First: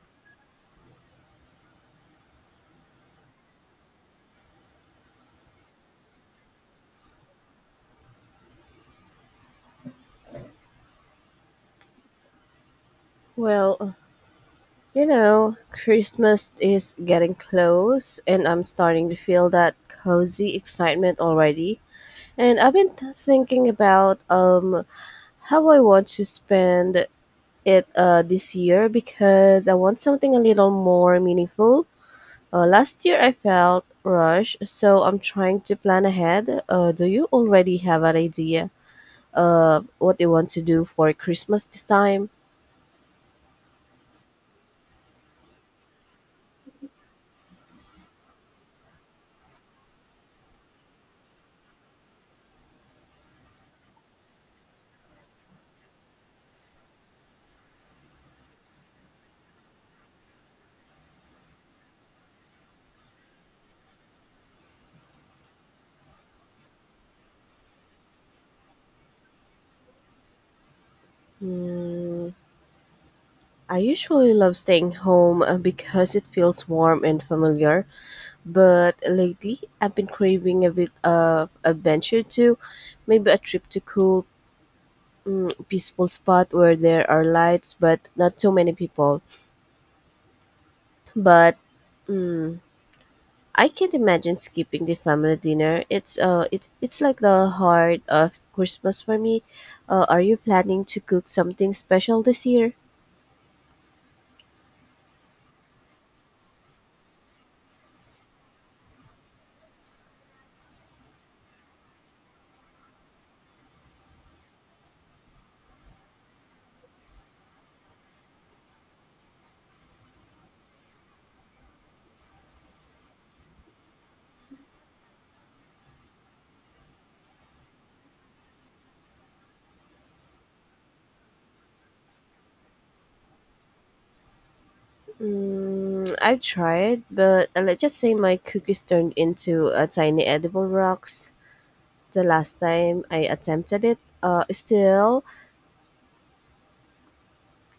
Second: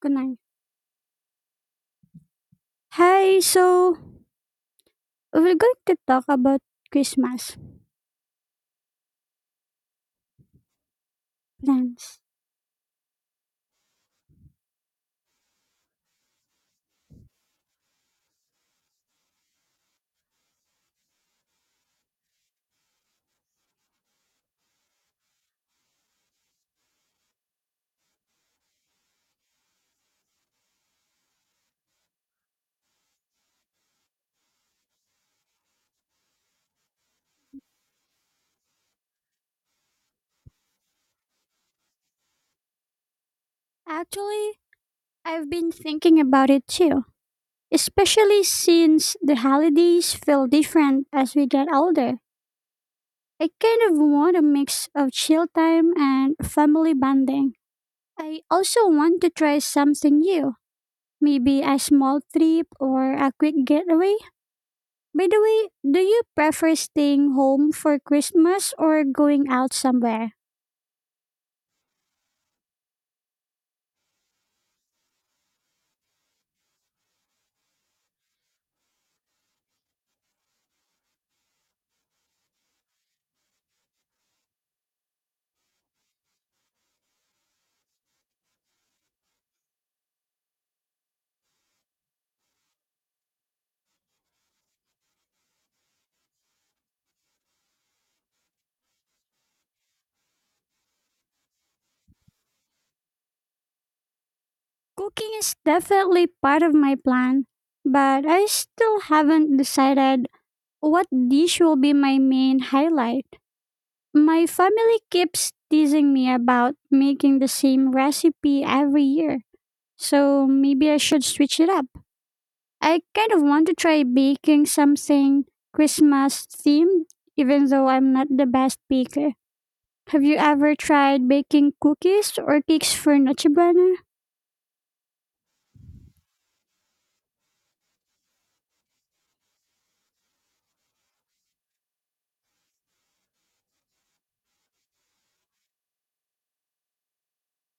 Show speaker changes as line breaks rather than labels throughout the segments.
Good night. Hi, so we're going to talk about Christmas plans.
Well, you know, Christmas is getting close, and I'm starting to feel that cozy excitement already. And I've been thinking about how I want to spend it this year because I want something a little more meaningful. Last year I felt rushed, so I'm trying to plan ahead. Do you already have an idea of what you want to do for Christmas this time?
Actually, I've been thinking about it too, especially since the holidays feel different as we get older. I kind of want a mix of chill time and family bonding. I also want to try something new, maybe a small trip or a quick getaway. By the way, do you prefer staying home for Christmas or going out somewhere?
I usually love staying home because it feels warm and familiar, but lately I've been craving a bit of adventure too. Maybe a trip to cool, peaceful spot where there are lights but not too many people. But I can't imagine skipping the family dinner. It's like the heart of Christmas for me. Are you planning to cook something special this year?
Cooking is definitely part of my plan, but I still haven't decided what dish will be my main highlight. My family keeps teasing me about making the same recipe every year, so maybe I should switch it up. I kind of want to try baking something Christmas themed, even though I'm not the best baker. Have you ever tried baking cookies or cakes for Noche Buena?
Mm, I've tried, but let's just say my cookies turned into a tiny edible rocks the last time I attempted it. Still,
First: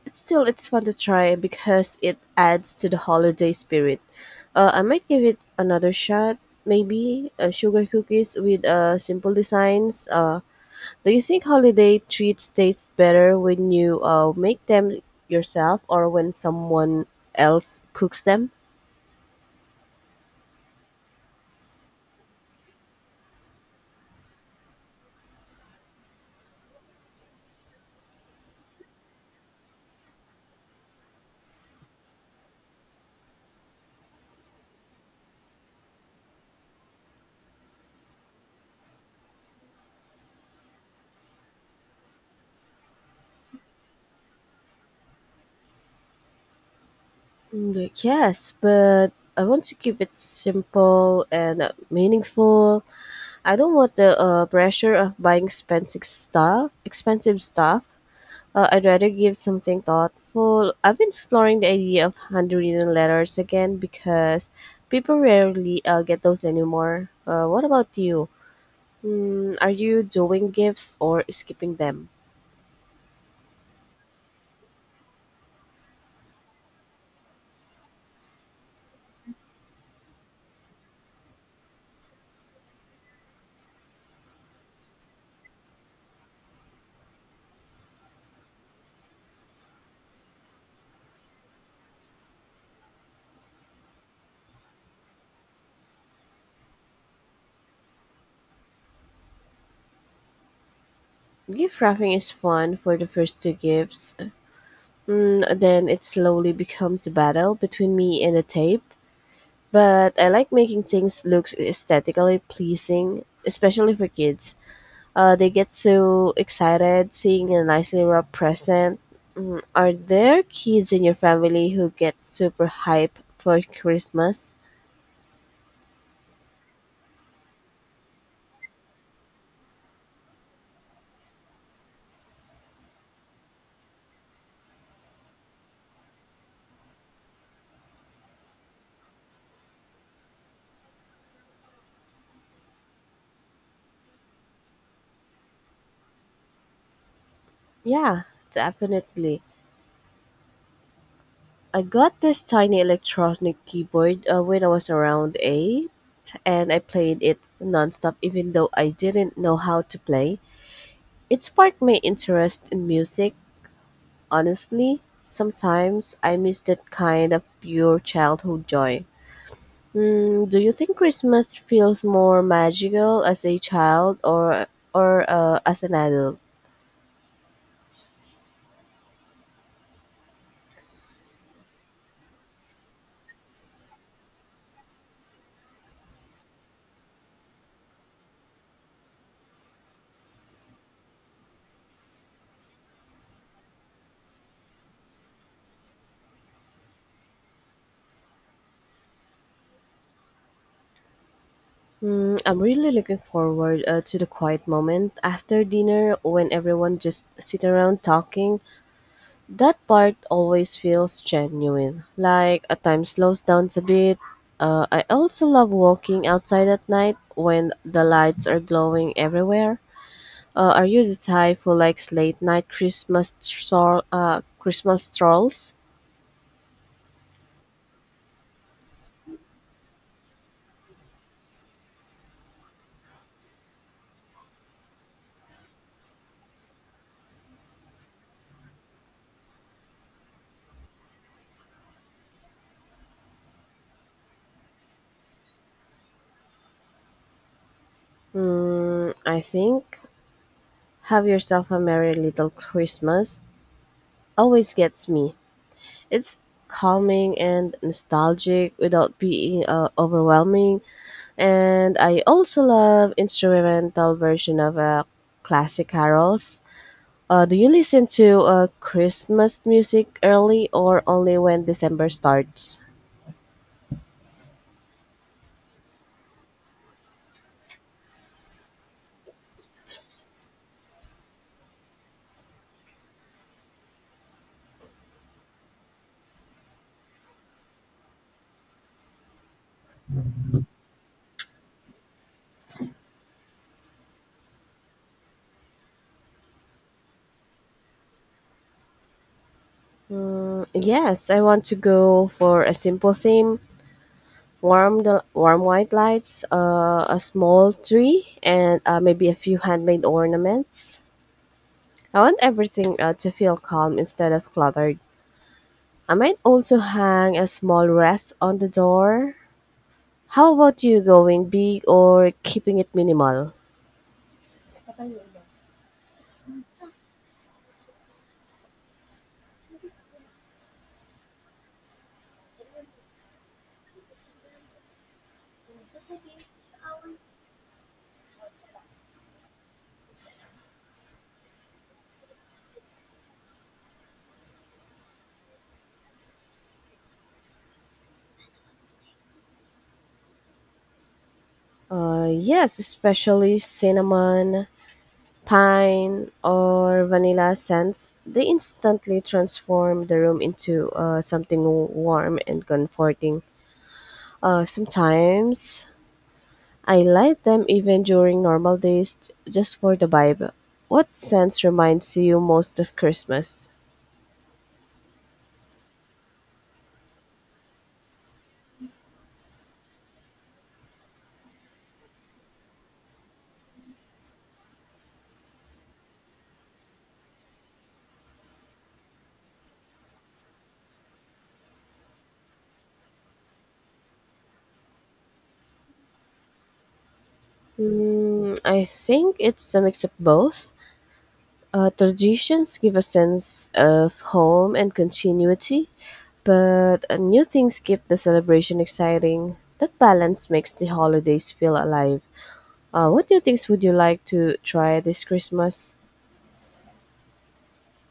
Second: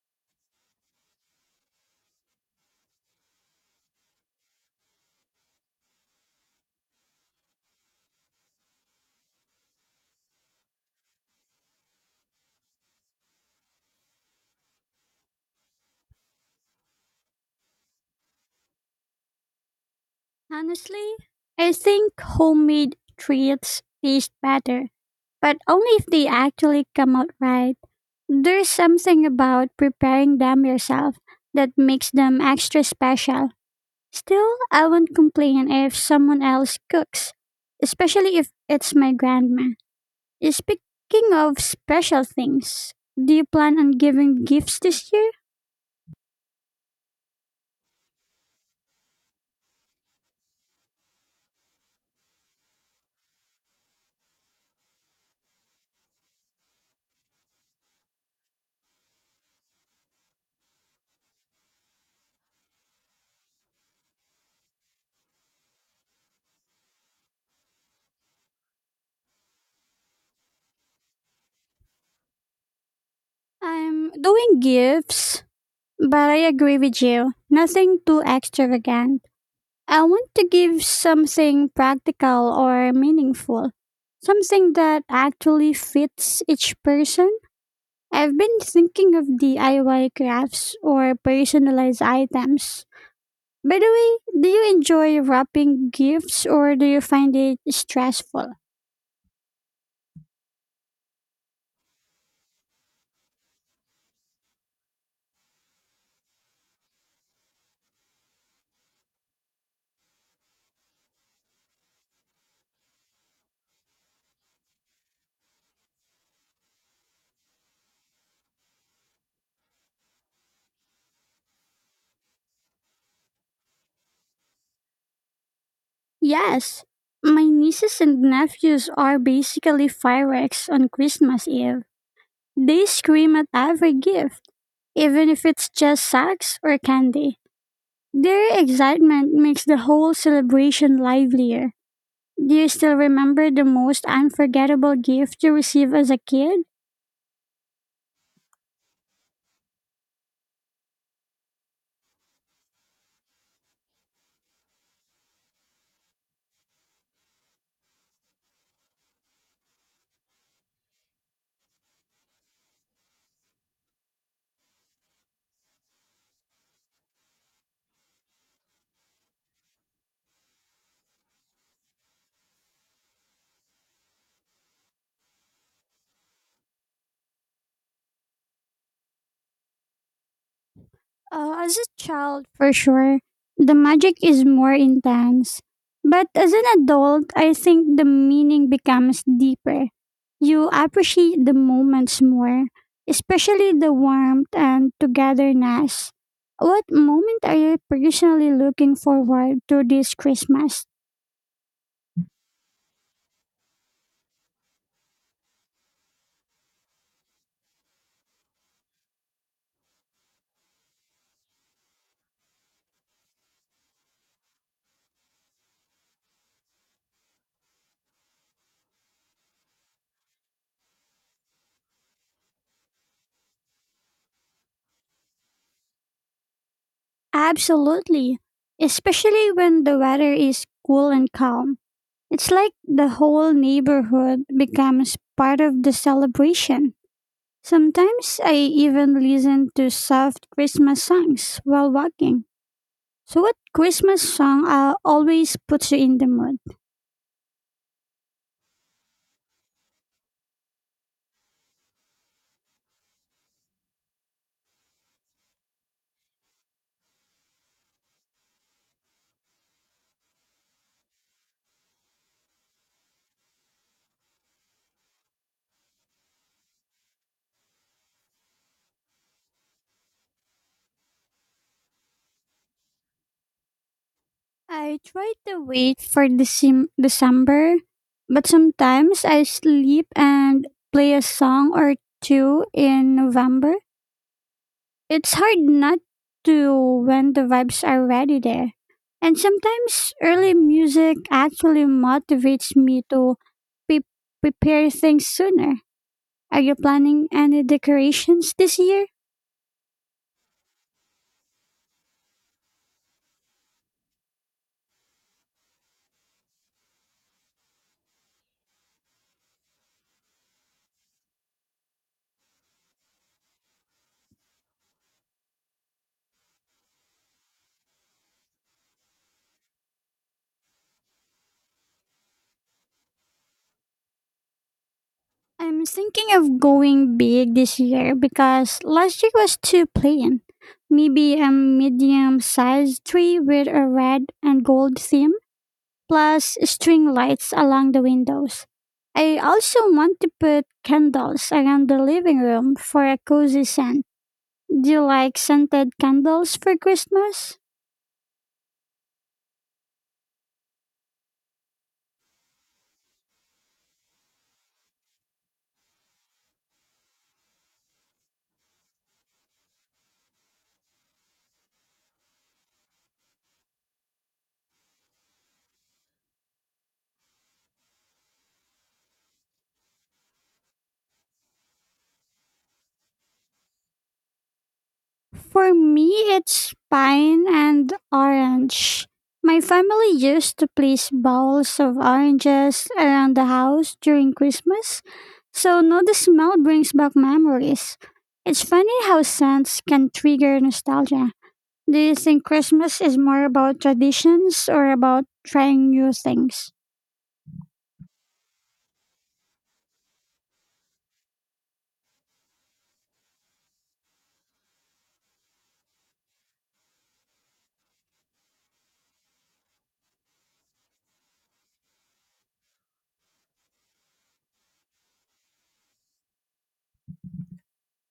it's fun to try because it adds to the holiday spirit. I might give it another shot. Maybe sugar cookies with simple designs. Do you think holiday treats taste better when you make them yourself or when someone else cooks them?
Honestly, I think homemade treats taste better, but only if they actually come out right. There's something about preparing them yourself that makes them extra special. Still, I won't complain if someone else cooks, especially if it's my grandma. Speaking of special things, do you plan on giving gifts this year?
Mm, yes, but I want to keep it simple and meaningful. I don't want the pressure of buying expensive stuff. Expensive stuff. I'd rather give something thoughtful. I've been exploring the idea of handwritten letters again because people rarely get those anymore. What about you? Mm, are you doing gifts or skipping them?
I'm doing gifts, but I agree with you. Nothing too extravagant. I want to give something practical or meaningful, something that actually fits each person. I've been thinking of DIY crafts or personalized items. By the way, do you enjoy wrapping gifts or do you find it stressful?
Gift wrapping is fun for the first two gifts. Mm, then it slowly becomes a battle between me and the tape. But I like making things look aesthetically pleasing, especially for kids. They get so excited seeing a nicely wrapped present. Mm, are there kids in your family who get super hype for Christmas?
Yes. My nieces and nephews are basically fireworks on Christmas Eve. They scream at every gift, even if it's just socks or candy. Their excitement makes the whole celebration livelier. Do you still remember the most unforgettable gift you received as a kid?
Yeah, definitely. I got this tiny electronic keyboard when I was around 8, and I played it nonstop even though I didn't know how to play. It sparked my interest in music, honestly. Sometimes I miss that kind of pure childhood joy. Mm, do you think Christmas feels more magical as a child or as an adult?
As a child, for sure, the magic is more intense. But as an adult, I think the meaning becomes deeper. You appreciate the moments more, especially the warmth and togetherness. What moment are you personally looking forward to this Christmas?
Mm, I'm really looking forward to the quiet moment after dinner when everyone just sit around talking. That part always feels genuine. Like a time slows down a bit. I also love walking outside at night when the lights are glowing everywhere. Are you the type who likes late night Christmas Christmas strolls?
Absolutely. Especially when the weather is cool and calm. It's like the whole neighborhood becomes part of the celebration. Sometimes I even listen to soft Christmas songs while walking. So, what Christmas song always puts you in the mood?
Mm, I think "Have Yourself a Merry Little Christmas" always gets me. It's calming and nostalgic without being overwhelming. And I also love instrumental version of classic carols. Do you listen to Christmas music early or only when December starts?
I try to wait for the December, but sometimes I sleep and play a song or two in November. It's hard not to when the vibes are already there. And sometimes early music actually motivates me to pre- prepare things sooner. Are you planning any decorations this year?
Yes, I want to go for a simple theme: warm, the warm white lights, a small tree, and maybe a few handmade ornaments. I want everything to feel calm instead of cluttered. I might also hang a small wreath on the door. How about you, going big or keeping it minimal?
I'm thinking of going big this year because last year was too plain. Maybe a medium sized tree with a red and gold theme, plus string lights along the windows. I also want to put candles around the living room for a cozy scent. Do you like scented candles for Christmas?
Yes, especially cinnamon, pine, or vanilla scents. They instantly transform the room into something warm and comforting. Sometimes I light them even during normal days just for the vibe. What scents reminds you most of Christmas?
For me, it's pine and orange. My family used to place bowls of oranges around the house during Christmas, so no, the smell brings back memories. It's funny how scents can trigger nostalgia. Do you think Christmas is more about traditions or about trying new things?
Mm, I think it's a mix of both. Traditions give a sense of home and continuity, but new things keep the celebration exciting. That balance makes the holidays feel alive. What new things would you like to try this Christmas?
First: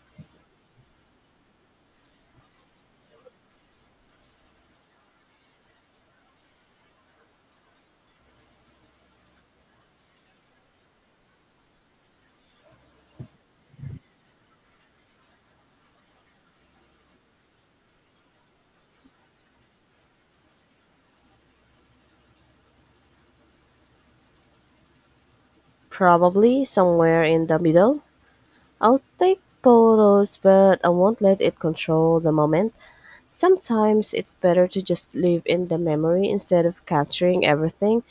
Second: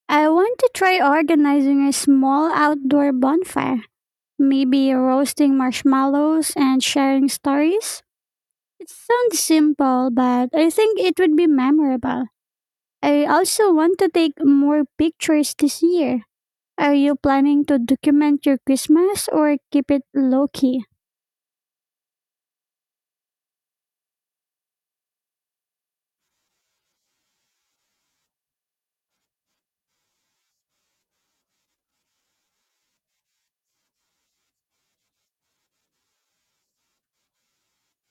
I want to try organizing a small outdoor bonfire, maybe roasting marshmallows and sharing stories. It sounds simple, but I think it would be memorable. I also want to take more pictures this year. Are you planning to document your Christmas or keep it low key?
Probably somewhere in the middle. I'll take photos, but I won't let it control the moment. Sometimes it's better to just live in the memory instead of capturing everything.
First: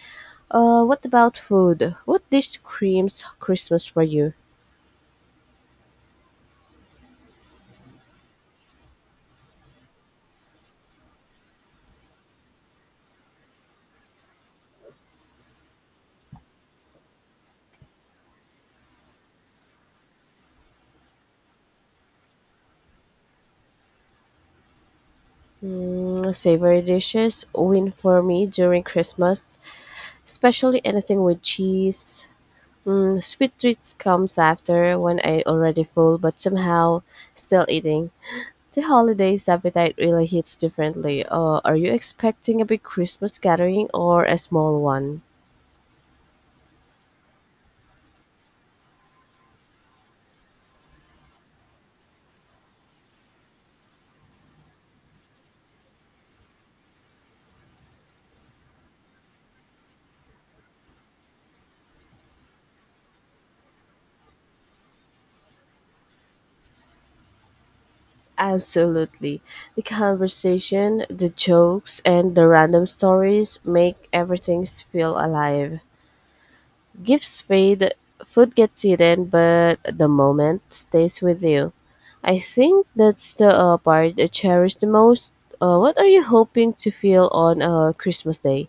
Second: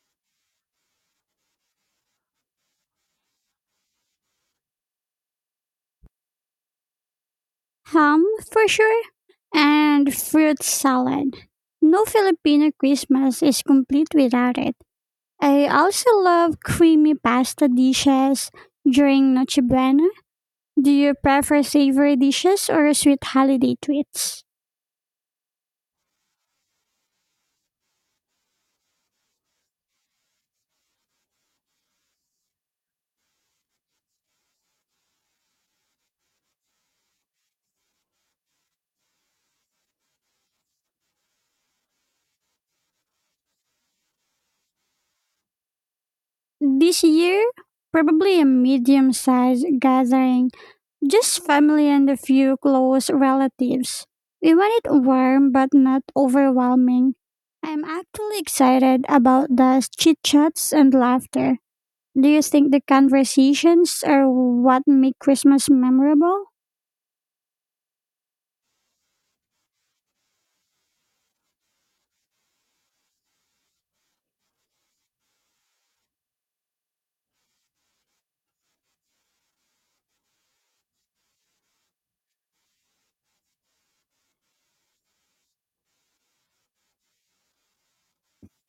What about food? What dish screams Christmas for you?
Ham, for sure, and fruit salad. No Filipino Christmas is complete without it. I also love creamy pasta dishes during Noche Buena. Do you prefer savory dishes or sweet holiday treats?
Mm, savory dishes win for me during Christmas, especially anything with cheese. Mm, sweet treats comes after when I already full but somehow still eating. The holidays appetite really hits differently. Are you expecting a big Christmas gathering or a small one?
This year, probably a medium sized gathering, just family and a few close relatives. We want it warm but not overwhelming. I'm actually excited about the chit chats and laughter. Do you think the conversations are what make Christmas memorable?
Absolutely. The conversation, the jokes, and the random stories make everything feel alive. Gifts fade, food gets eaten, but the moment stays with you. I think that's the part I cherish the most. What are you hoping to feel on Christmas Day?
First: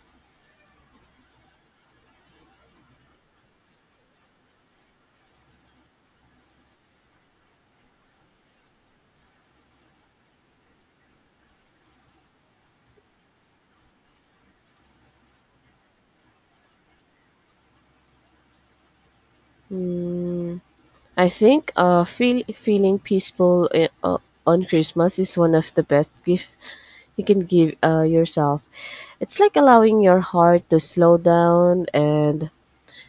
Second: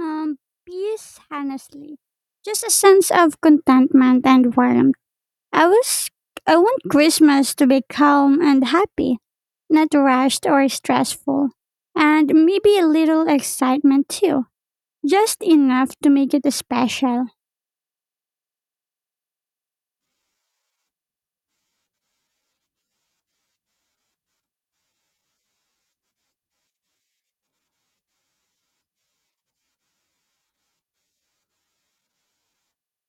Um, Peace, honestly. Just a sense of contentment and warmth. I was I want Christmas to be calm and happy, not rushed or stressful. And maybe a little excitement too. Just enough to make it special.
Hmm, I think feeling peaceful on Christmas is one of the best gifts you can give yourself. It's like allowing your heart to slow down and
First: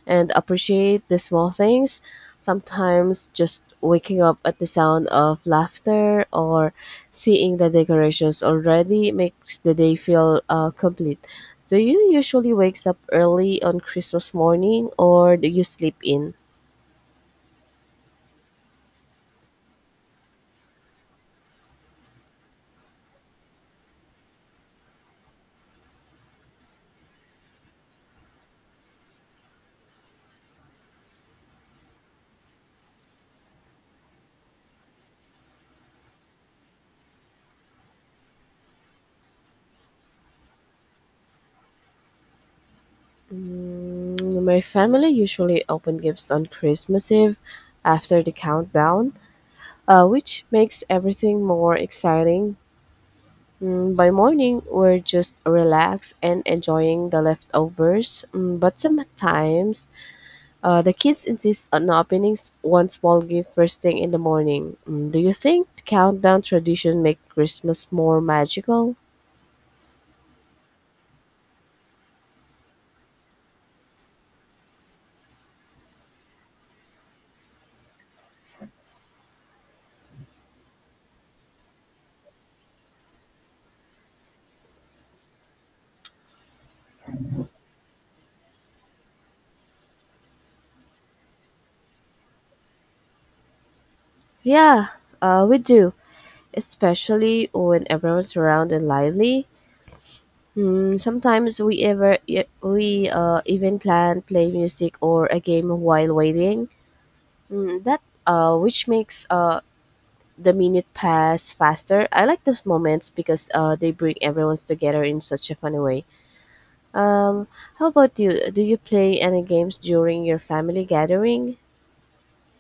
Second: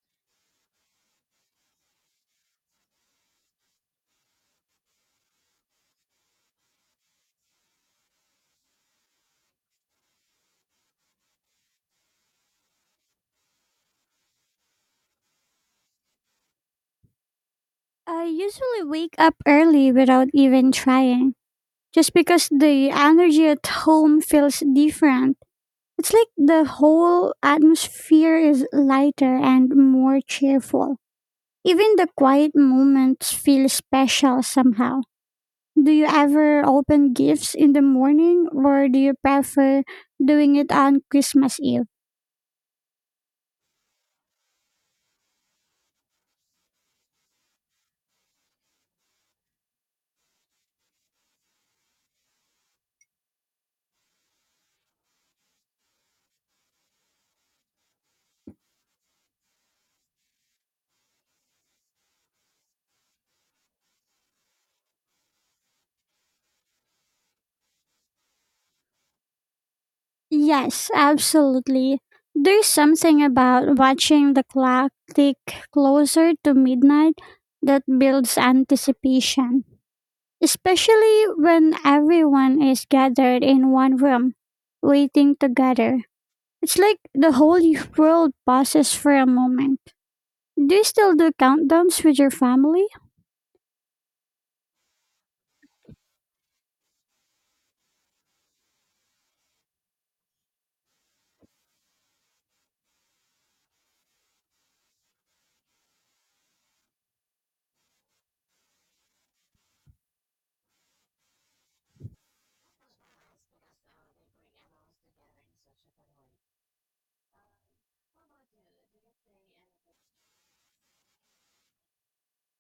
and appreciate the small things. Sometimes just waking up at the sound of laughter or seeing the decorations already makes the day feel complete. Do you usually wakes up early on Christmas morning or do you sleep in?
I usually wake up early without even trying, just because the energy at home feels different. It's like the whole atmosphere is lighter and more cheerful. Even the quiet moments feel special somehow. Do you ever open gifts in the morning or do you prefer doing it on Christmas Eve?
Mm, my family usually open gifts on Christmas Eve after the countdown, which makes everything more exciting. Mm, by morning, we're just relaxed and enjoying the leftovers. Mm, but sometimes, the kids insist on opening one small gift first thing in the morning. Mm, do you think the countdown tradition make Christmas more magical?
Yes, absolutely. There's something about watching the clock tick closer to midnight that builds anticipation, especially when everyone is gathered in one room, waiting together. It's like the whole world pauses for a moment. Do you still do countdowns with your family?
Yeah, we do, especially when everyone's around and lively. Hmm, sometimes we even plan play music or a game while waiting. Hmm, that which makes the minute pass faster. I like those moments because they bring everyone's together in such a funny way. Um, how about you? Do you play any games during your family gathering?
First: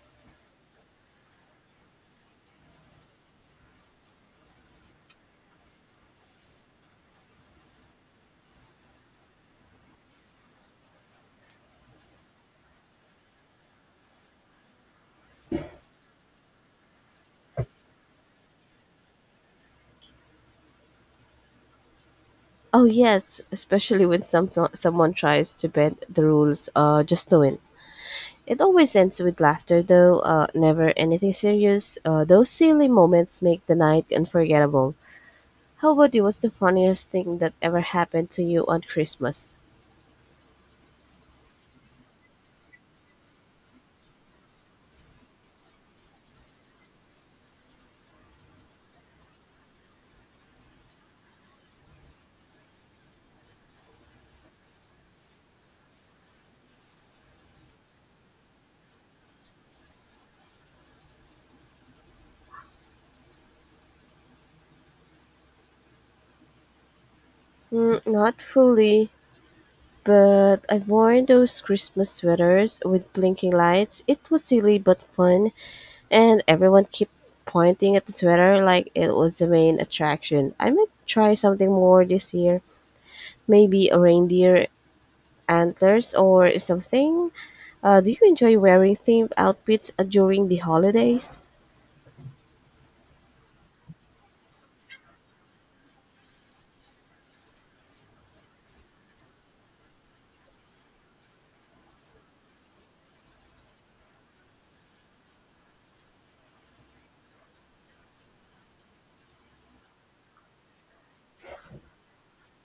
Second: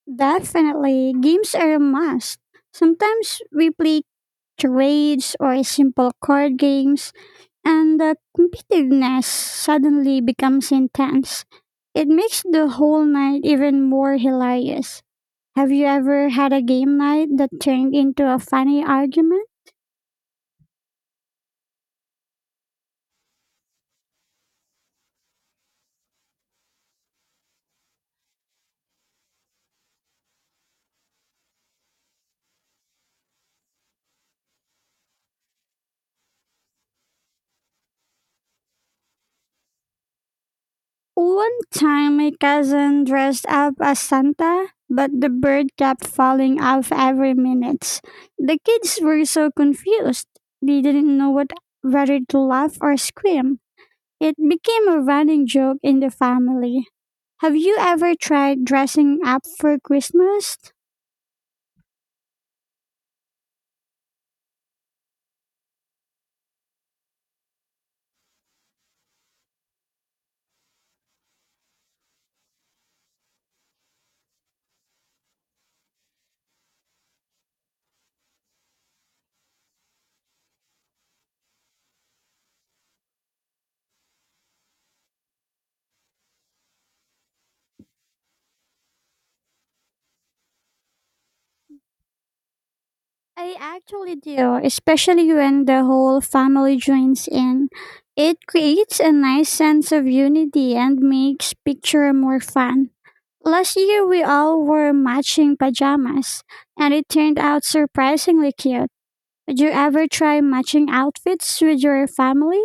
Definitely, games are a must. Sometimes we play charades or simple card games, and the competitiveness suddenly becomes intense. It makes the whole night even more hilarious. Have you ever had a game night that turned into a funny argument?
Oh yes, especially when someone tries to bend the rules just to win. It always ends with laughter, though never anything serious. Those silly moments make the night unforgettable. How about you? What's the funniest thing that ever happened to you on Christmas?
One time, my cousin dressed up as Santa, but the bird kept falling off every minute. The kids were so confused. They didn't know what whether to laugh or scream. It became a running joke in the family. Have you ever tried dressing up for Christmas?
Mm, not fully. But I have worn those Christmas sweaters with blinking lights. It was silly but fun, and everyone kept pointing at the sweater like it was the main attraction. I might try something more this year. Maybe a reindeer antlers or something. Do you enjoy wearing themed outfits during the holidays?
I actually do, especially when the whole family joins in. It creates a nice sense of unity and makes picture more fun. Last year we all wore matching pajamas and it turned out surprisingly cute. Did you ever try matching outfits with your family?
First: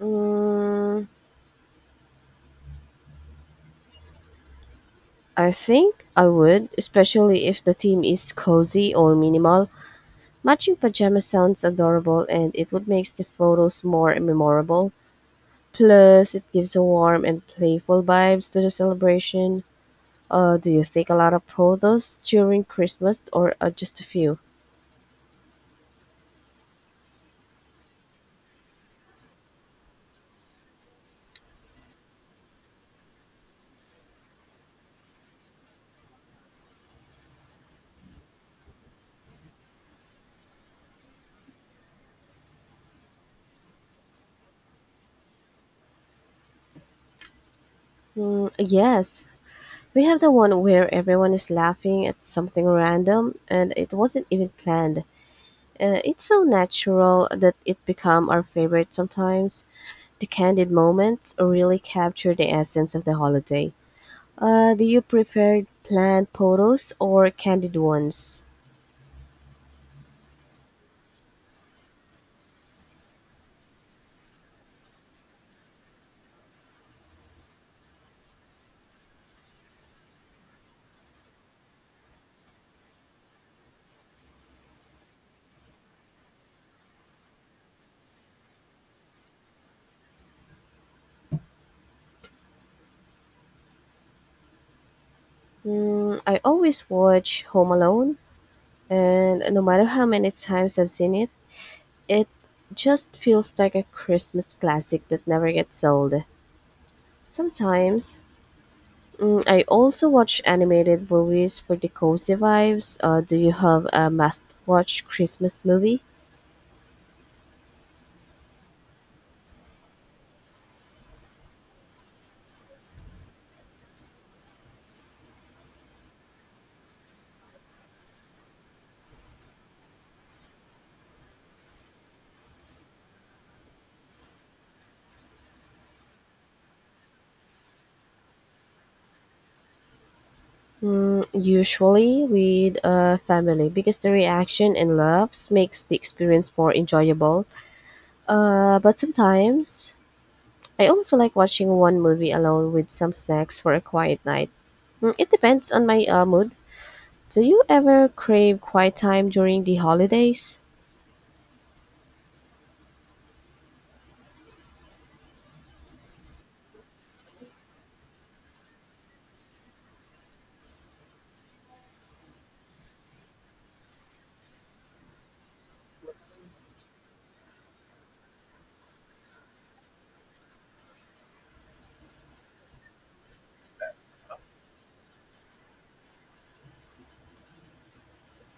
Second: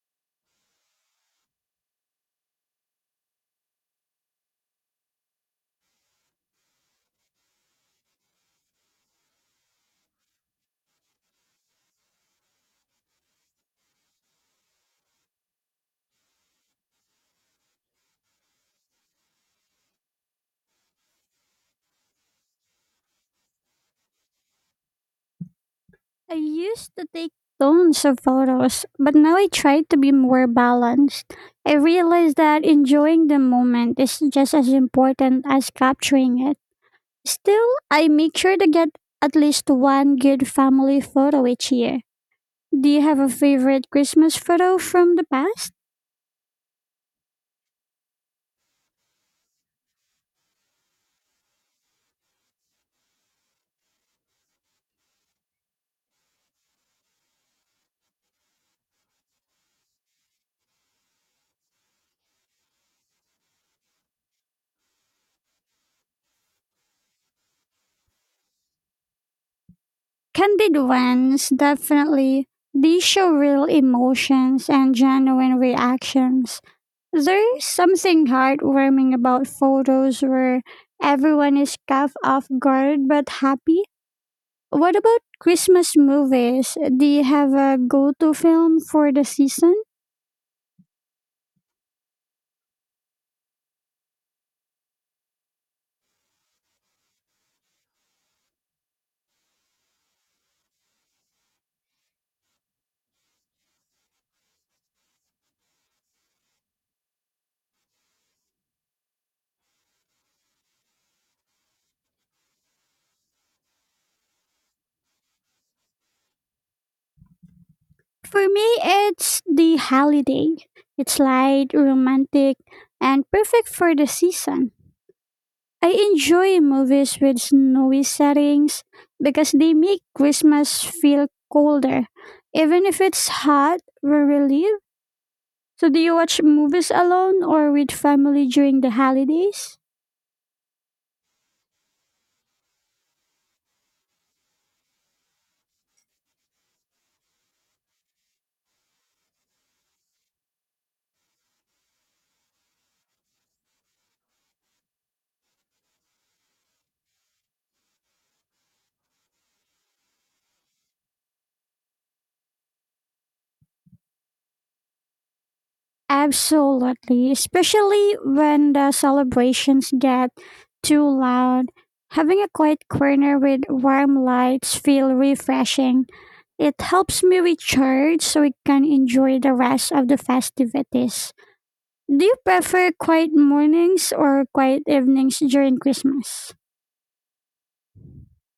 Mm, I think I would, especially if the theme is cozy or minimal. Matching pajamas sounds adorable and it would make the photos more memorable. Plus, it gives a warm and playful vibes to the celebration. Do you take a lot of photos during Christmas or just a few?
I used to take tons of photos, but now I try to be more balanced. I realize that enjoying the moment is just as important as capturing it. Still, I make sure to get at least one good family photo each year. Do you have a favorite Christmas photo from the past?
Mm, yes, we have the one where everyone is laughing at something random and it wasn't even planned. It's so natural that it become our favorite sometimes. The candid moments really capture the essence of the holiday. Do you prefer planned photos or candid ones?
Candid ones, definitely. These show real emotions and genuine reactions. There's something heartwarming about photos where everyone is caught off guard but happy. What about Christmas movies? Do you have a go to film for the season?
Mm, I always watch Home Alone, and no matter how many times I've seen it, it just feels like a Christmas classic that never gets old. Sometimes, I also watch animated movies for the cozy vibes. Do you have a must watch Christmas movie?
For me, it's the holiday. It's light, romantic, and perfect for the season. I enjoy movies with snowy settings because they make Christmas feel colder, even if it's hot where we live. So, do you watch movies alone or with family during the holidays?
Mm, usually with a family because the reaction and laughs makes the experience more enjoyable. But sometimes I also like watching one movie alone with some snacks for a quiet night. Mm, it depends on my mood. Do you ever crave quiet time during the holidays?
Absolutely, especially when the celebrations get too loud. Having a quiet corner with warm lights feel refreshing. It helps me recharge so I can enjoy the rest of the festivities. Do you prefer quiet mornings or quiet evenings during Christmas?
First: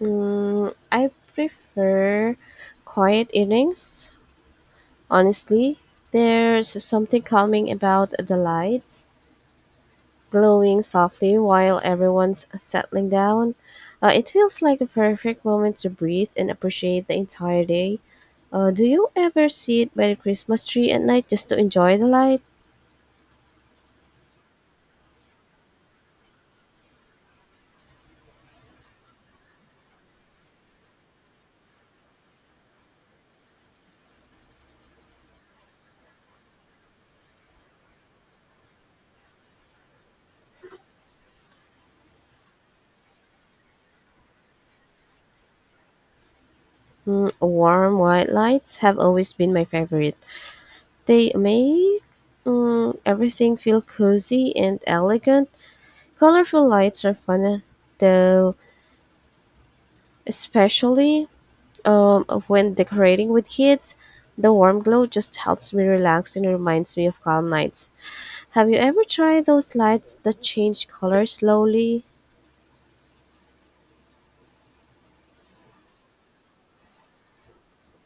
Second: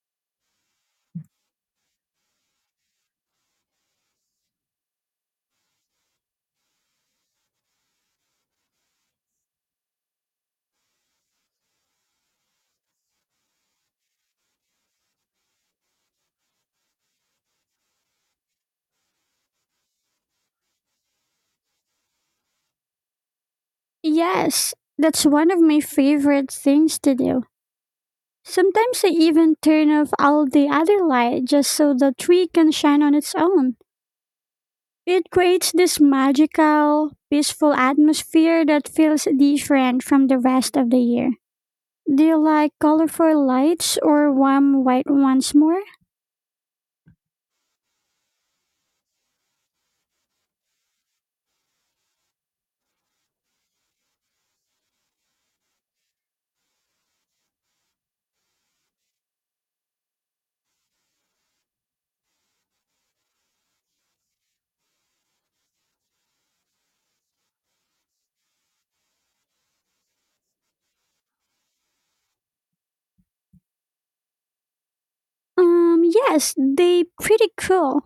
Mm, I prefer quiet evenings, honestly. There's something calming about the lights glowing softly while everyone's settling down. It feels like the perfect moment to breathe and appreciate the entire day. Do you ever sit by the Christmas tree at night just to enjoy the light?
Yes, that's one of my favorite things to do. Sometimes I even turn off all the other light just so the tree can shine on its own. It creates this magical, peaceful atmosphere that feels different from the rest of the year. Do you like colorful lights or warm white ones more?
Mm, warm white lights have always been my favorite. They make everything feel cozy and elegant. Colorful lights are fun, though, especially when decorating with kids, the warm glow just helps me relax and reminds me of calm nights. Have you ever tried those lights that change color slowly?
Yes, they pretty cool,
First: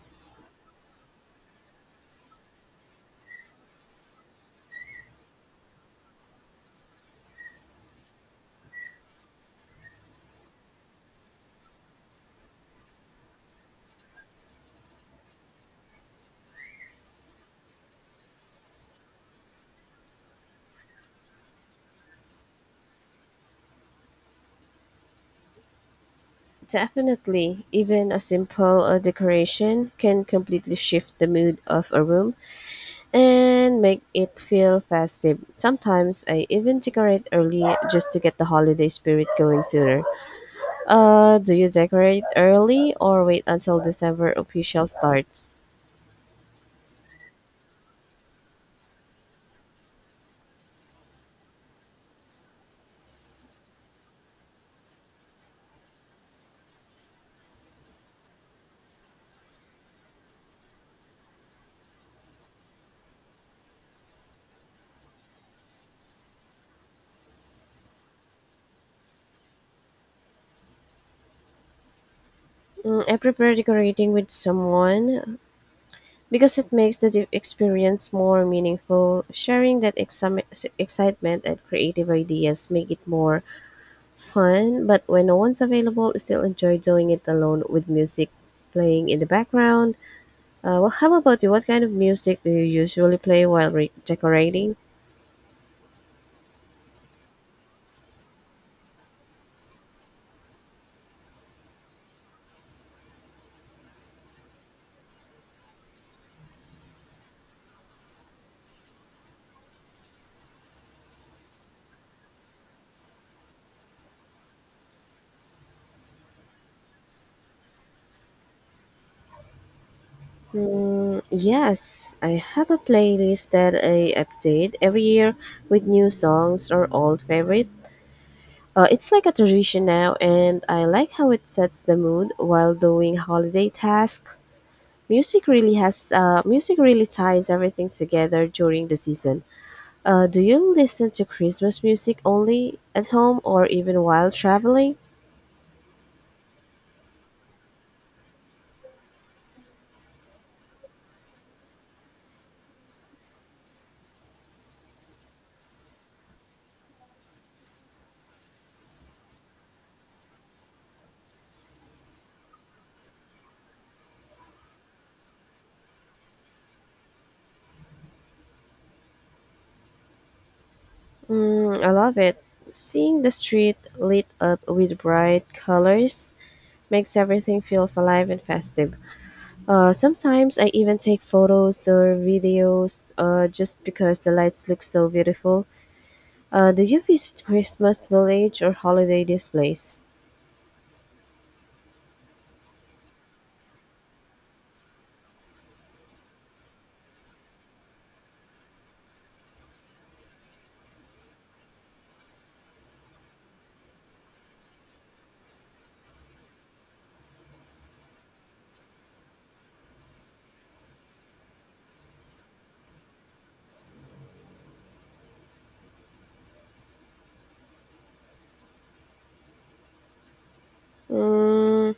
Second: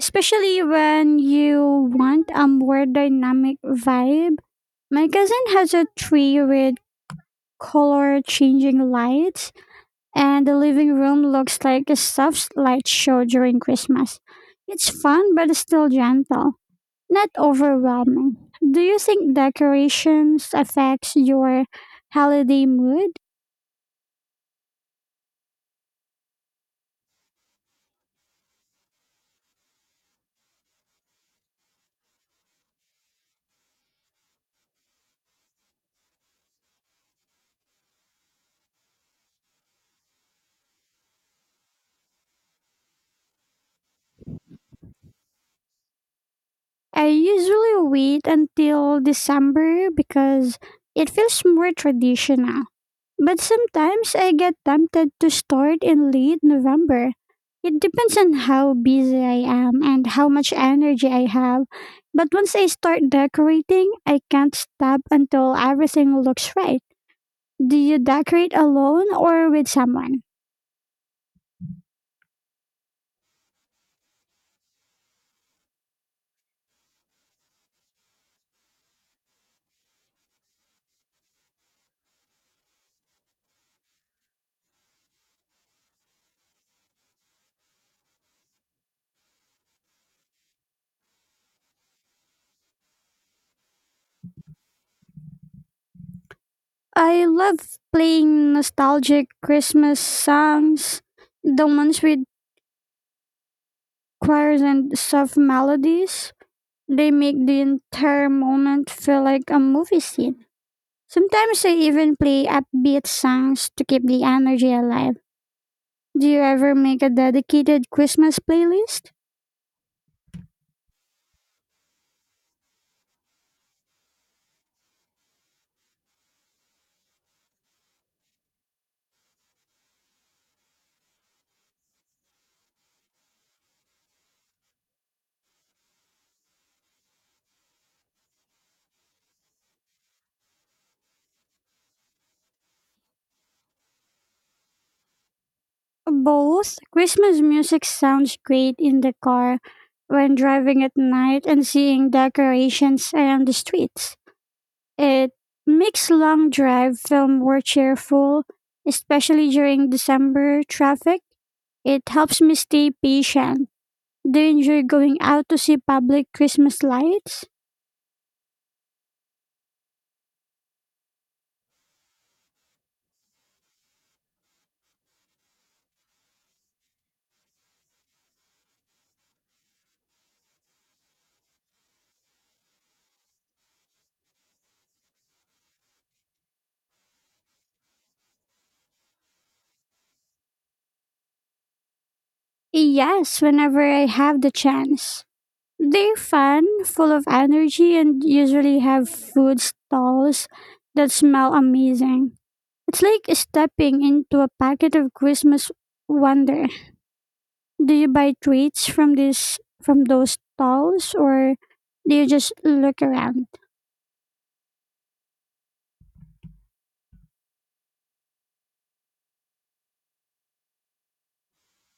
especially when you want a more dynamic vibe. My cousin has a tree with color changing lights, and the living room looks like a soft light show during Christmas. It's fun but still gentle. Not overwhelming. Do you think decorations affects your holiday mood?
Definitely. Even a simple decoration can completely shift the mood of a room and make it feel festive. Sometimes I even decorate early just to get the holiday spirit going sooner. Do you decorate early or wait until December official starts?
I usually wait until December because it feels more traditional. But sometimes I get tempted to start in late November. It depends on how busy I am and how much energy I have. But once I start decorating, I can't stop until everything looks right. Do you decorate alone or with someone?
Mm, I prefer decorating with someone because it makes the experience more meaningful. Sharing that excitement and creative ideas make it more fun, but when no one's available, I still enjoy doing it alone with music playing in the background. Well, how about you? What kind of music do you usually play while decorating?
I love playing nostalgic Christmas songs, the ones with choirs and soft melodies. They make the entire moment feel like a movie scene. Sometimes I even play upbeat songs to keep the energy alive. Do you ever make a dedicated Christmas playlist?
Mm, yes, I have a playlist that I update every year with new songs or old favorites. It's like a tradition now, and I like how it sets the mood while doing holiday tasks. Music really ties everything together during the season. Do you listen to Christmas music only at home or even while traveling?
Both. Christmas music sounds great in the car when driving at night and seeing decorations around the streets. It makes long drive film more cheerful, especially during December traffic. It helps me stay patient. Do you enjoy going out to see public Christmas lights?
Mm, I love it. Seeing the street lit up with bright colors makes everything feels alive and festive. Sometimes I even take photos or videos just because the lights look so beautiful. Do you visit Christmas village or holiday displays?
Yes, whenever I have the chance. They're fun, full of energy, and usually have food stalls that smell amazing. It's like stepping into a packet of Christmas wonder. Do you buy treats from this from those stalls or do you just look around?
Mm,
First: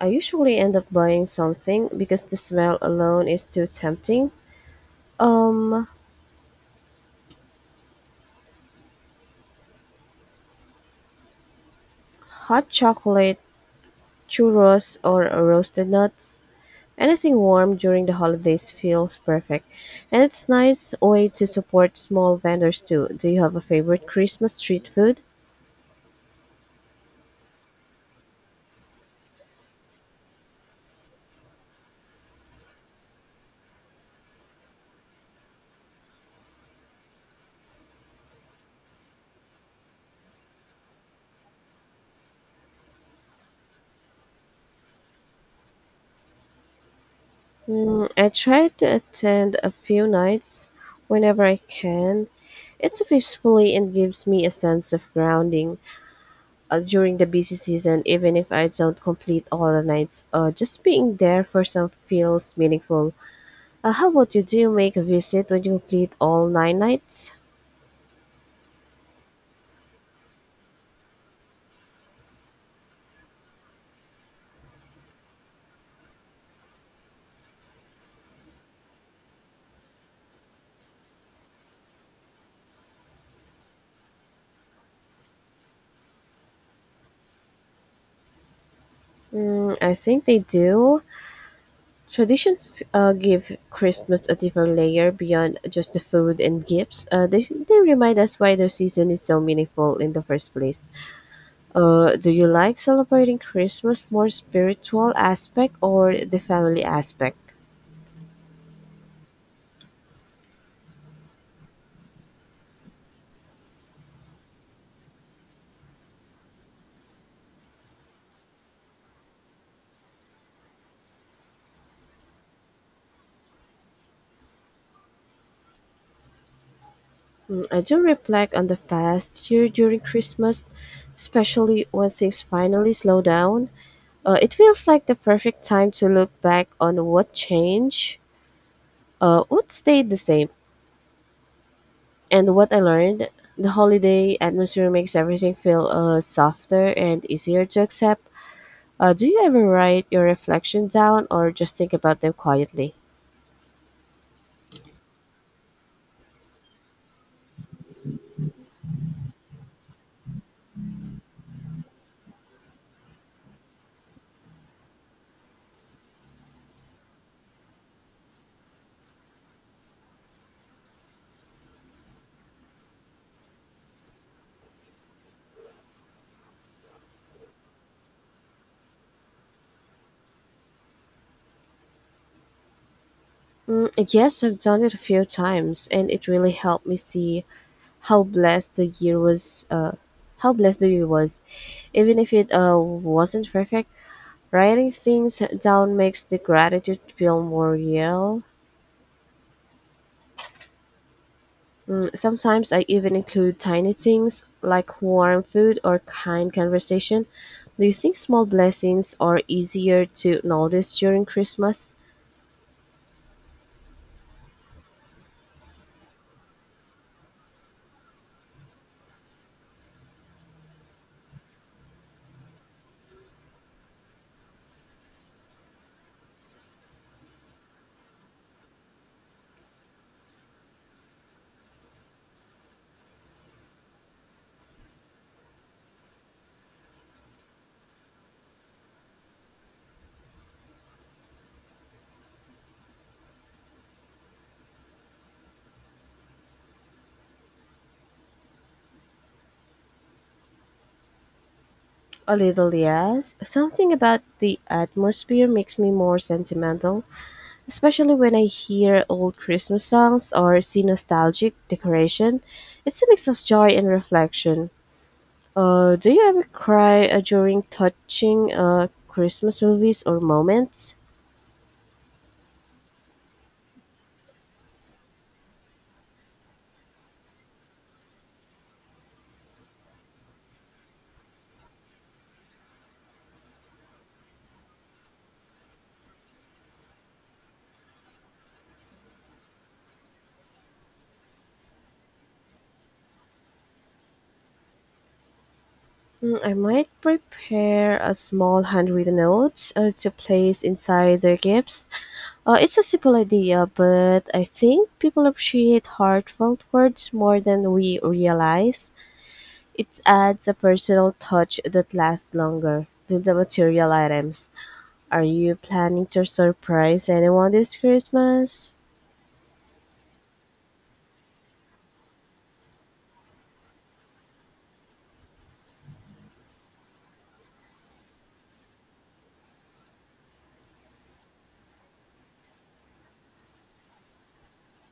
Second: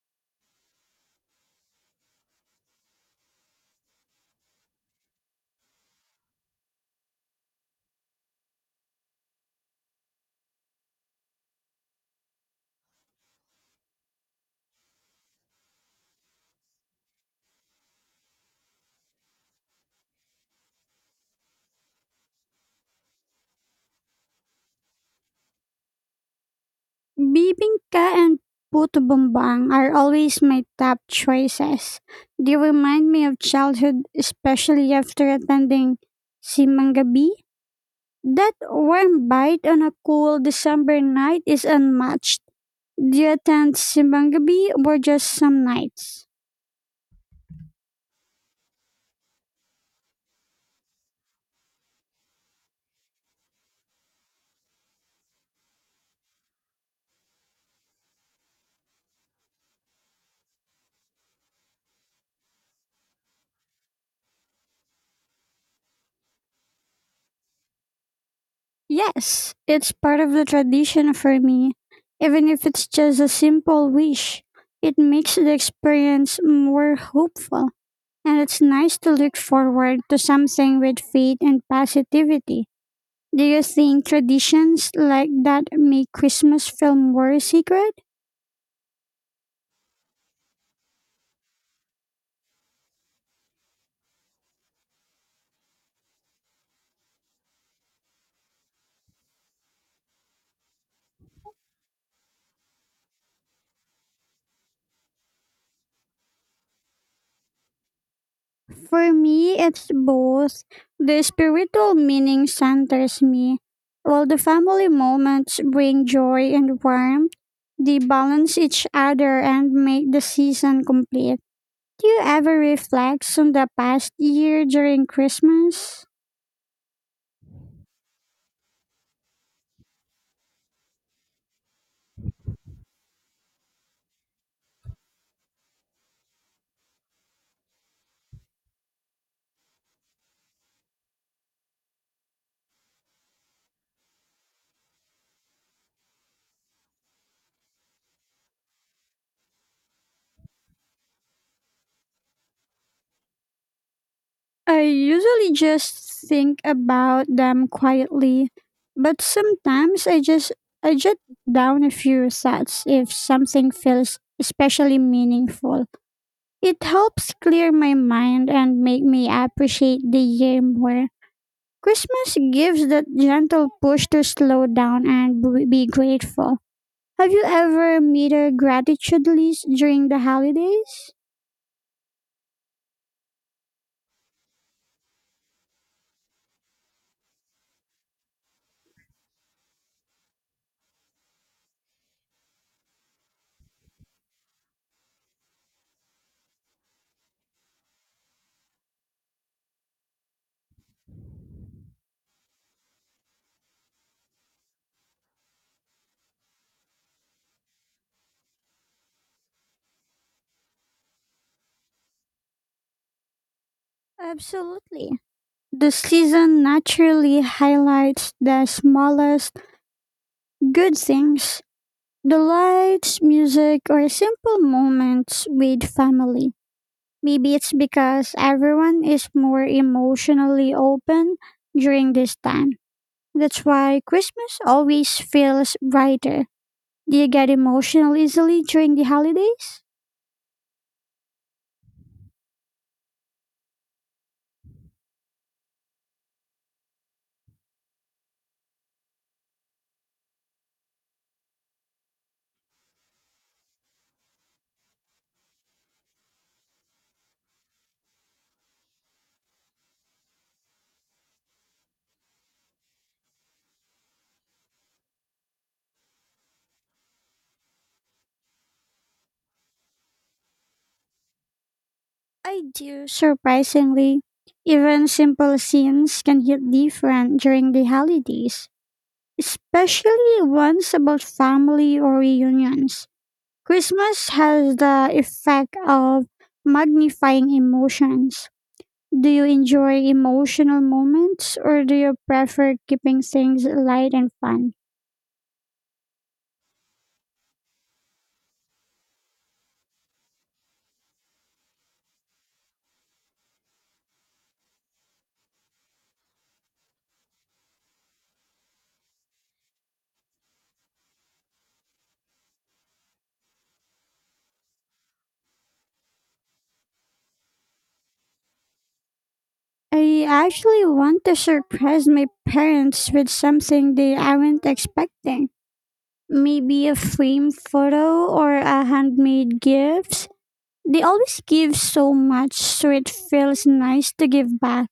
I usually end up buying something because the smell alone is too tempting. Um, Hot chocolate, churros, or roasted nuts. Anything warm during the holidays feels perfect, and it's nice way to support small vendors too. Do you have a favorite Christmas street food?
Bibingka and puto bumbang are always my top choices. They remind me of childhood, especially after attending Simangabi. That warm bite on a cool December night is unmatched. Do you attend Simangabi or just some nights?
I try to attend a few nights whenever I can. It's peacefully and gives me a sense of grounding during the busy season, even if I don't complete all the nights. Just being there for some feels meaningful. How about you? Do you make a visit when you complete all nine nights?
Yes, it's part of the tradition for me. Even if it's just a simple wish, it makes the experience more hopeful. And it's nice to look forward to something with faith and positivity. Do you think traditions like that make Christmas feel more sacred?
I think they do. Traditions give Christmas a different layer beyond just the food and gifts. They remind us why the season is so meaningful in the first place. Do you like celebrating Christmas more spiritual aspect or the family aspect?
For me, it's both. The spiritual meaning centers me, while the family moments bring joy and warmth. They balance each other and make the season complete. Do you ever reflect on the past year during Christmas?
I do reflect on the past year during Christmas, especially when things finally slow down. It feels like the perfect time to look back on what changed, what stayed the same, and what I learned. The holiday atmosphere makes everything feel softer and easier to accept. Do you ever write your reflections down or just think about them quietly?
I usually just think about them quietly, but sometimes I jot down a few thoughts if something feels especially meaningful. It helps clear my mind and make me appreciate the year more. Christmas gives that gentle push to slow down and be grateful. Have you ever made a gratitude list during the holidays?
Mm, yes, I've done it a few times, and it really helped me see how blessed the year was. Uh, how blessed the year was, even if it wasn't perfect. Writing things down makes the gratitude feel more real. Mm, sometimes I even include tiny things like warm food or kind conversation. Do you think small blessings are easier to notice during Christmas?
Absolutely. The season naturally highlights the smallest good things, the lights, music, or simple moments with family. Maybe it's because everyone is more emotionally open during this time. That's why Christmas always feels brighter. Do you get emotional easily during the holidays?
A little, yes. Something about the atmosphere makes me more sentimental, especially when I hear old Christmas songs or see nostalgic decoration. It's a mix of joy and reflection. Do you ever cry during touching Christmas movies or moments?
I do, surprisingly. Even simple scenes can hit different during the holidays, especially ones about family or reunions. Christmas has the effect of magnifying emotions. Do you enjoy emotional moments, or do you prefer keeping things light and fun?
I might prepare a small handwritten note to place inside their gifts. It's a simple idea, but I think people appreciate heartfelt words more than we realize. It adds a personal touch that lasts longer than the material items. Are you planning to surprise anyone this Christmas?
I actually want to surprise my parents with something they aren't expecting. Maybe a framed photo or a handmade gift. They always give so much, so it feels nice to give back.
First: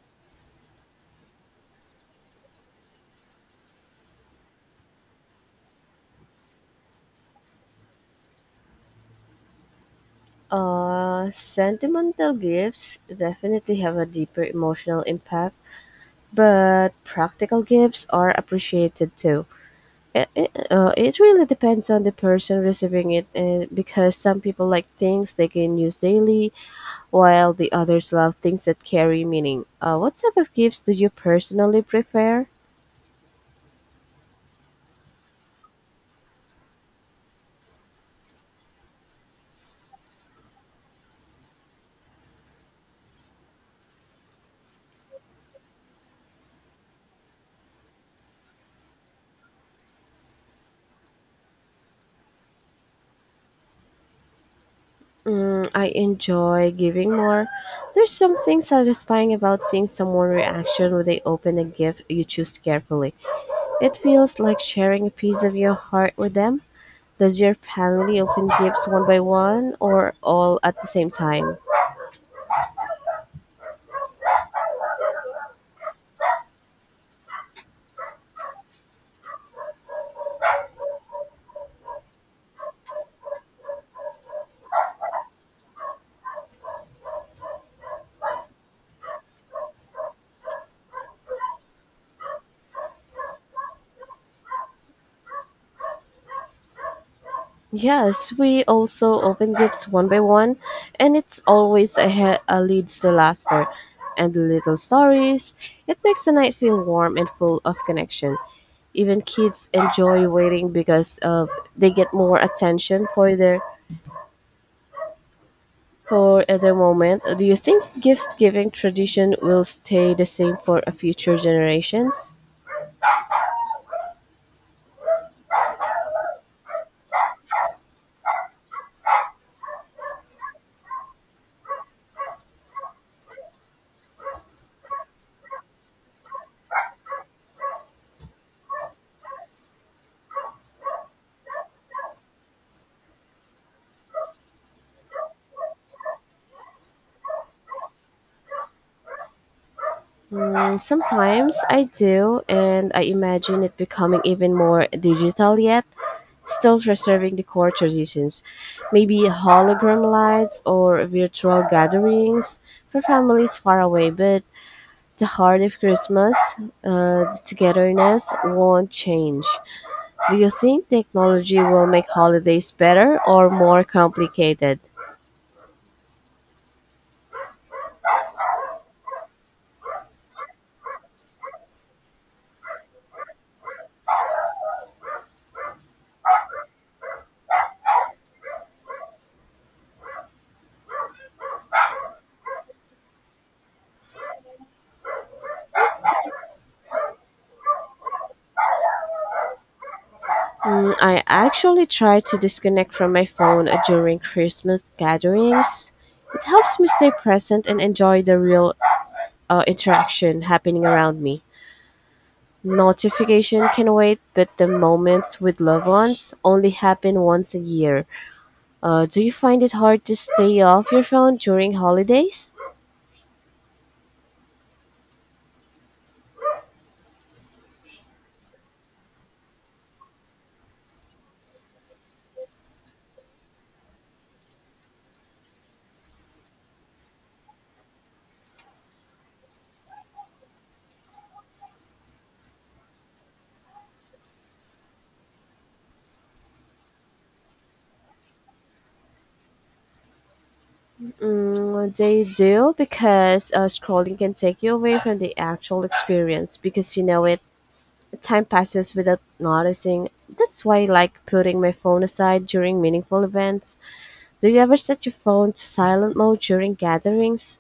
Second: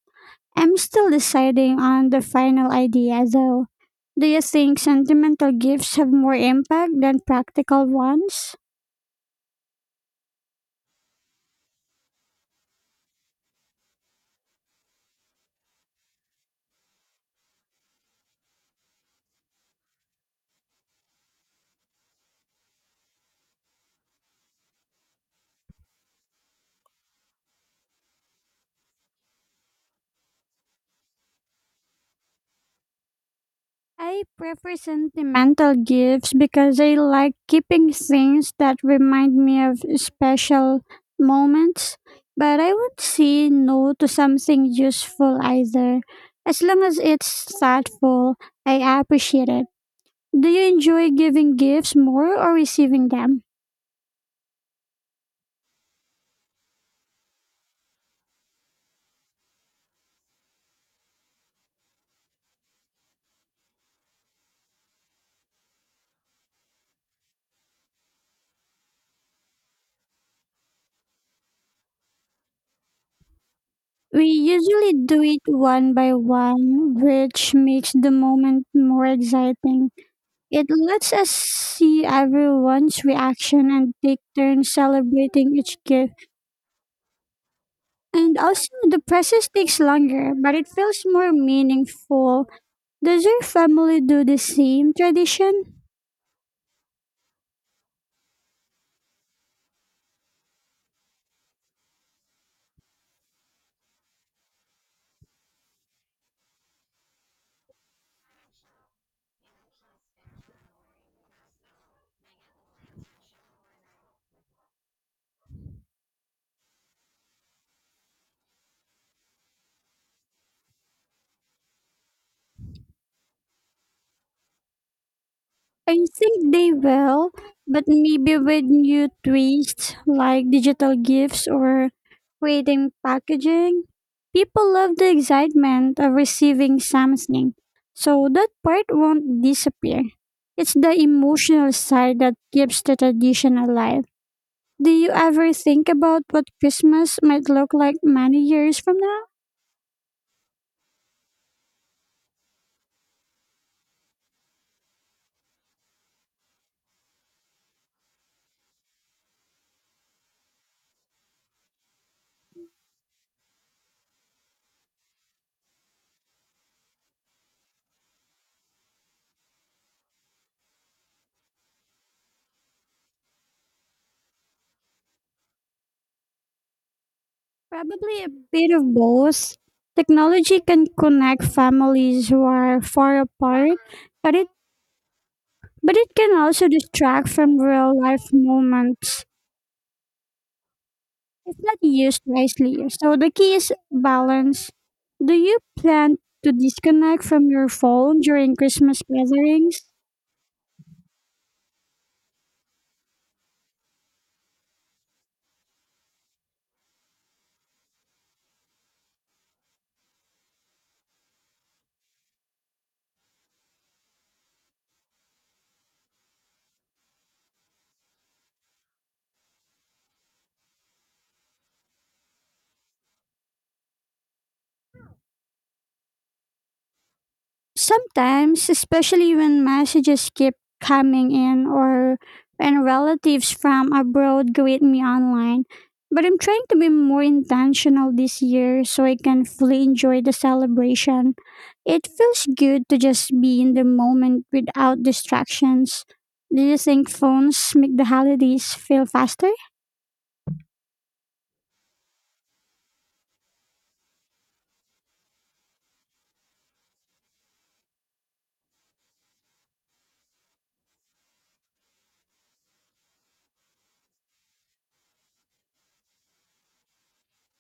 I'm still deciding on the final idea though. Do you think sentimental gifts have more impact than practical ones?
Sentimental gifts definitely have a deeper emotional impact, but practical gifts are appreciated too. It really depends on the person receiving it, and because some people like things they can use daily, while the others love things that carry meaning. What type of gifts do you personally prefer?
I prefer sentimental gifts because I like keeping things that remind me of special moments. But I would say no to something useful either. As long as it's thoughtful, I appreciate it. Do you enjoy giving gifts more or receiving them?
I enjoy giving more. There's something satisfying about seeing someone reaction when they open a gift you choose carefully. It feels like sharing a piece of your heart with them. Does your family open gifts one by one or all at the same time?
We usually do it one by one, which makes the moment more exciting. It lets us see everyone's reaction and take turns celebrating each gift. And also, the process takes longer, but it feels more meaningful. Does your family do the same tradition?
Yes, we also open gifts one by one, and it's always a leads to laughter and little stories. It makes the night feel warm and full of connection. Even kids enjoy waiting because they get more attention for their moment. Do you think gift giving tradition will stay the same for future generations?
I think they will, but maybe with new twists like digital gifts or creating packaging. People love the excitement of receiving something, so that part won't disappear. It's the emotional side that keeps the tradition alive. Do you ever think about what Christmas might look like many years from now?
Sometimes I do, and I imagine it becoming even more digital yet, still preserving the core traditions. Maybe hologram lights or virtual gatherings for families far away, but the heart of Christmas, the togetherness, won't change. Do you think technology will make holidays better or more complicated?
Probably a bit of both. Technology can connect families who are far apart, but it but it can also distract from real life moments if not used wisely. So the key is balance. Do you plan to disconnect from your phone during Christmas gatherings?
I actually try to disconnect from my phone during Christmas gatherings. It helps me stay present and enjoy the real interaction happening around me. Notification can wait, but the moments with loved ones only happen once a year. Do you find it hard to stay off your phone during holidays?
Sometimes, especially when messages keep coming in or when relatives from abroad greet me online. But I'm trying to be more intentional this year so I can fully enjoy the celebration. It feels good to just be in the moment without distractions. Do you think phones make the holidays feel faster?
They do because scrolling can take you away from the actual experience because it. Time passes without noticing. That's why I like putting my phone aside during meaningful events. Do you ever set your phone to silent mode during gatherings?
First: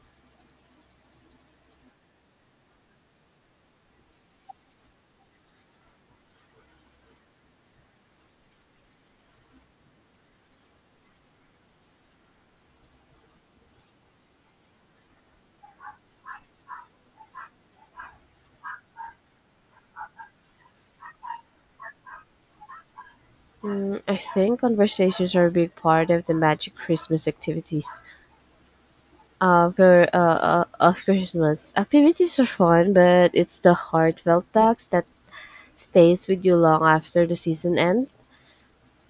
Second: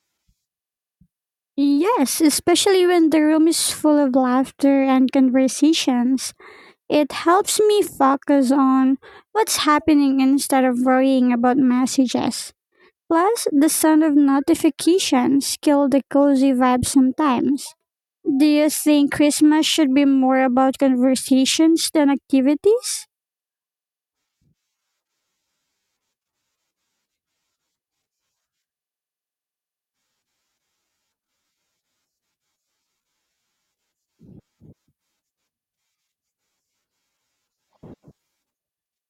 Yes, especially when the room is full of laughter and conversations. It helps me focus on what's happening instead of worrying about messages. Plus, the sound of notifications kill the cozy vibe sometimes. Do you think Christmas should be more about conversations than activities?
I think conversations are a big part of the magic Christmas activities. Of Christmas. Activities are fun, but it's the heartfelt talks that stays with you long after the season ends.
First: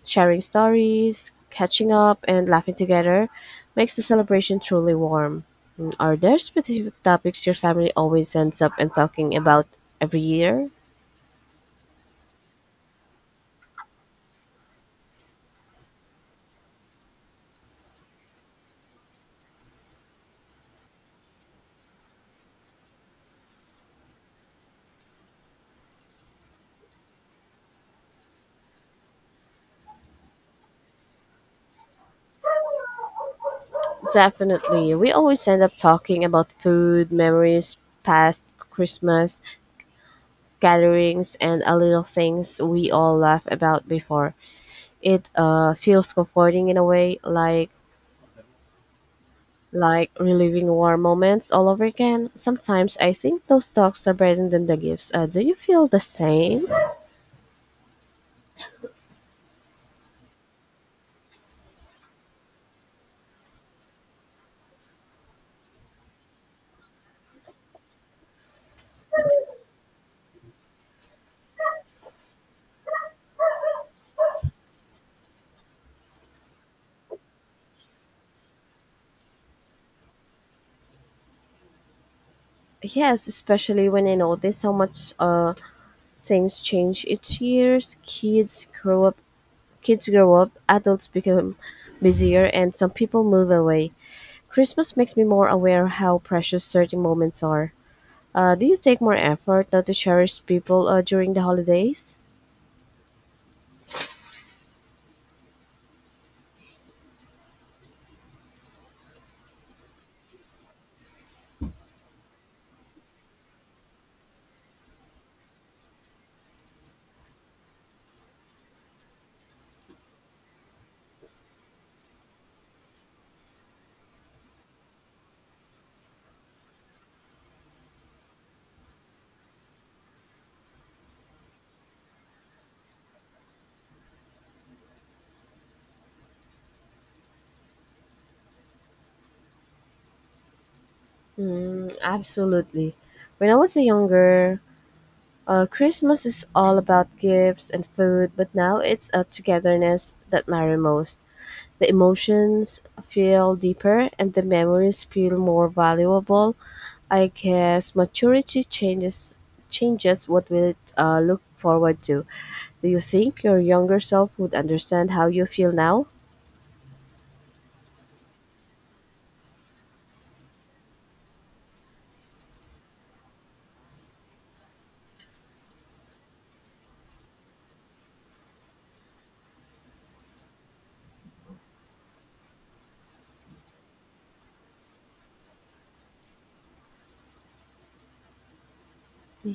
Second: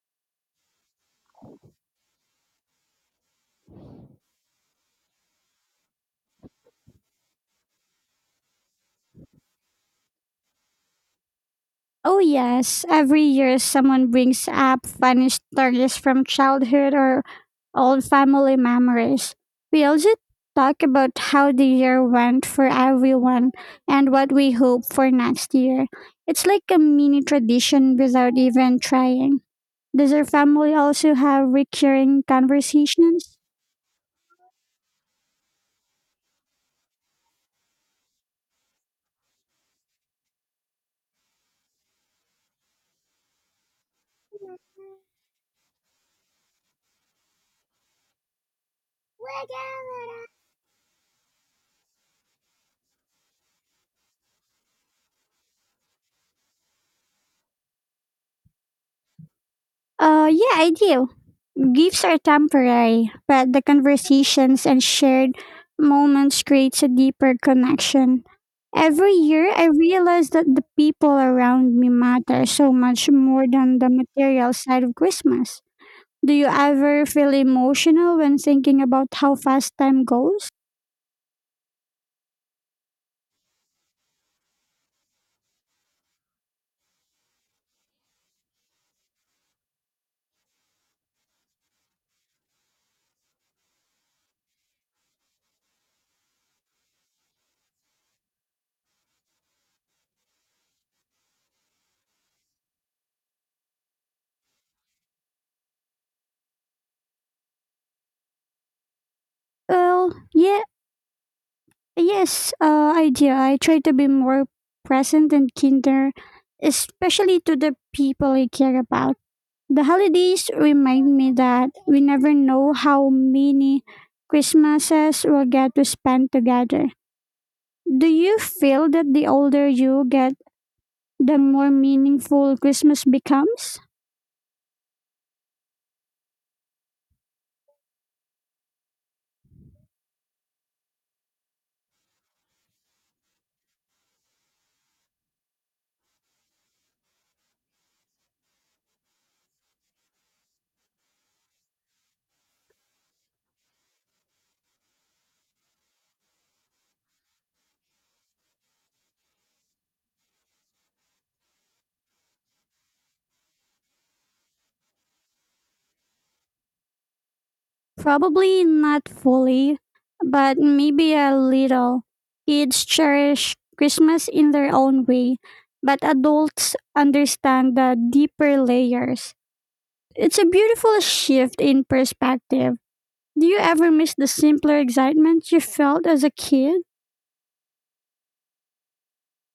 Sharing stories, catching up, and laughing together makes the celebration truly warm. Mm, are there specific topics your family always ends up and talking about every year?
Oh, yes. Every year, someone brings up funny stories from childhood or old family memories. We also talk about how the year went for everyone and what we hope for next year. It's like a mini tradition without even trying. Does your family also have recurring conversations?
Definitely. We always end up talking about food, memories, past Christmas gatherings, and a little things we all laugh about before. It feels comforting in a way, like reliving warm moments all over again. Sometimes I think those talks are better than the gifts. Do you feel the same?
Yeah, I do. Gifts are temporary, but the conversations and shared moments creates a deeper connection. Every year, I realize that the people around me matter so much more than the material side of Christmas. Do you ever feel emotional when thinking about how fast time goes?
Yes, especially when I notice how much things change each year. Kids grow up, kids grow up, adults become busier, and some people move away. Christmas makes me more aware how precious certain moments are. Do you take more effort not to cherish people during the holidays?
Well, yeah, yes, I do. I try to be more present and kinder, especially to the people I care about. The holidays remind me that we never know how many Christmases we'll get to spend together. Do you feel that the older you get, the more meaningful Christmas becomes?
Mm, absolutely. When I was younger, Christmas is all about gifts and food, but now it's a togetherness that matters most. The emotions feel deeper and the memories feel more valuable. I guess maturity changes what we look forward to. Do you think your younger self would understand how you feel now?
Probably not fully, but maybe a little. Kids cherish Christmas in their own way, but adults understand the deeper layers. It's a beautiful shift in perspective. Do you ever miss the simpler excitement you felt as a kid?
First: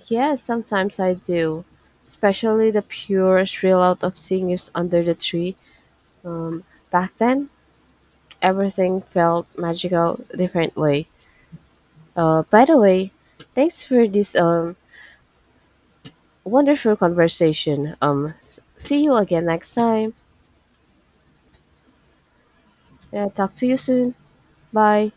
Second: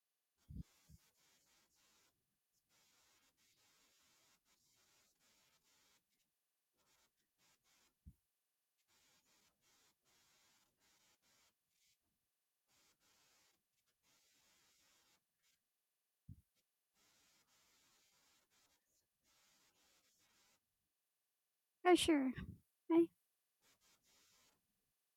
Yes, sometimes I do. Especially the pure thrill out of seeing you under the tree. Back then, everything felt magical, different way. By the way, thanks for this wonderful conversation. See you again next time.
Oh, sure. I
Talk to you soon. Bye.